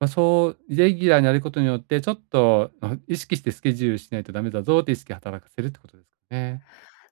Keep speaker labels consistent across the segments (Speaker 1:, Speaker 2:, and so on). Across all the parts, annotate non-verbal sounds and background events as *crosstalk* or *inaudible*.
Speaker 1: ま、そうイレギュラーになることによって、ちょっと *unintelligible* 意識してスケジュールしないとダメだぞって意識働かせるってことですかね。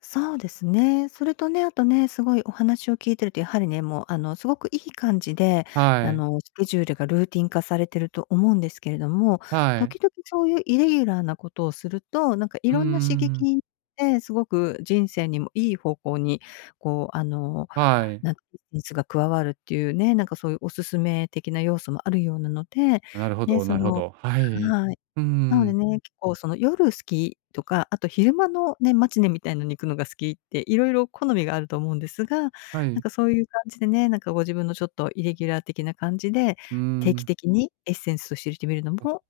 Speaker 2: そうですね。それとね、あとね、すごいお話を聞いてると、やはりね、もう、あの、すごくいい感じで、あ
Speaker 1: はい。
Speaker 2: の、スケジュールがルーティン化されてると思うんですけれども、
Speaker 1: はい。
Speaker 2: 時々そういうイレギュラーなことをすると、なんかい
Speaker 1: うんう
Speaker 2: ろ
Speaker 1: んう
Speaker 2: んな刺
Speaker 1: んう
Speaker 2: 激
Speaker 1: ん。
Speaker 2: にて、すごく人生にもいい方向に、こう、あの、
Speaker 1: はい。
Speaker 2: なんか熱が加わるっていうね、なんかそういうお勧め的な要素もあるようなので、
Speaker 1: なるほ
Speaker 2: ね、
Speaker 1: ど
Speaker 2: そ
Speaker 1: なるほ
Speaker 2: の
Speaker 1: ど。はい。
Speaker 2: はい。
Speaker 1: うんう
Speaker 2: な
Speaker 1: ん
Speaker 2: の
Speaker 1: う
Speaker 2: で
Speaker 1: ん。
Speaker 2: ね、結構その夜好きとか、あと昼間のね、マチネみたいのに行くのが好きって、色々好みがあると思うんですが、な
Speaker 1: は
Speaker 2: ん
Speaker 1: い。
Speaker 2: かそういう感じでね、なんかご自分のちょっとイレギュラー的な感じで、
Speaker 1: うー
Speaker 2: 定期
Speaker 1: ん。
Speaker 2: 的にエッセンスをしれてみるのも、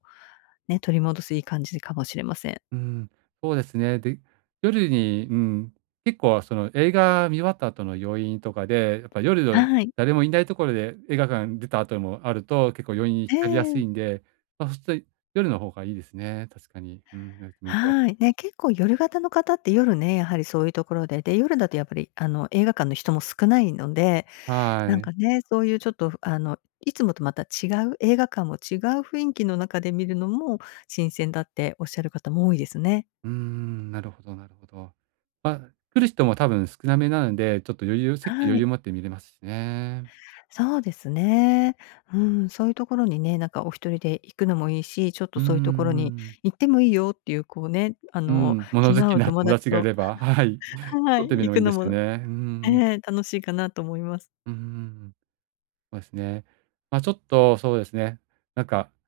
Speaker 2: ね、取り戻すいい感じかもしれません。
Speaker 1: うん、そうですね。で、夜に、うん、結構、その映画見終わった後の余韻とかで、やっぱ夜の
Speaker 2: はい。
Speaker 1: 誰もいないところで映画館出た後もあると結構余韻に
Speaker 2: え
Speaker 1: 浸りやす
Speaker 2: え。
Speaker 1: いんで、まあ、すとい夜の方がいいですね、確かに。うん、ねえ、ほんと。
Speaker 2: はい。ね、結構夜型の方って夜ね、やはりそういうところで、で、夜だとやっぱりあの映画館の人も少ないので、な
Speaker 1: は
Speaker 2: ん
Speaker 1: い。
Speaker 2: かね、そういうちょっとふあのいつもとまた違う、映画館も違う雰囲気の中で見るのも新鮮だっておっしゃる方も多いですね。
Speaker 1: うーん、なるほどなるほど。まあ来る人も多分少なめなので、ちょっと余裕席
Speaker 2: は
Speaker 1: 余裕
Speaker 2: い。
Speaker 1: を持って見れますしね。
Speaker 2: そうですね。うん、そういうところにね、なんかお1人で行くのもいいし、ちょっ
Speaker 1: ん、
Speaker 2: と
Speaker 1: うんう
Speaker 2: そういうところ
Speaker 1: んう
Speaker 2: に
Speaker 1: ん。
Speaker 2: 「行ってもいいよ」っていうこうね、あ
Speaker 1: う
Speaker 2: の
Speaker 1: ん、物
Speaker 2: 気の
Speaker 1: 好
Speaker 2: 合
Speaker 1: き
Speaker 2: う
Speaker 1: な
Speaker 2: 友
Speaker 1: 友
Speaker 2: 達
Speaker 1: 達がい
Speaker 2: と
Speaker 1: れば、はい。
Speaker 2: *giggles* は
Speaker 1: 取
Speaker 2: い、
Speaker 1: ってみるの
Speaker 2: 行
Speaker 1: も
Speaker 2: く
Speaker 1: いいで
Speaker 2: の
Speaker 1: す
Speaker 2: も、
Speaker 1: ね。うん
Speaker 2: え
Speaker 1: うん。
Speaker 2: え楽しいかなと思います。
Speaker 1: うーん。そうですね。まあちょっとそうですね、なんか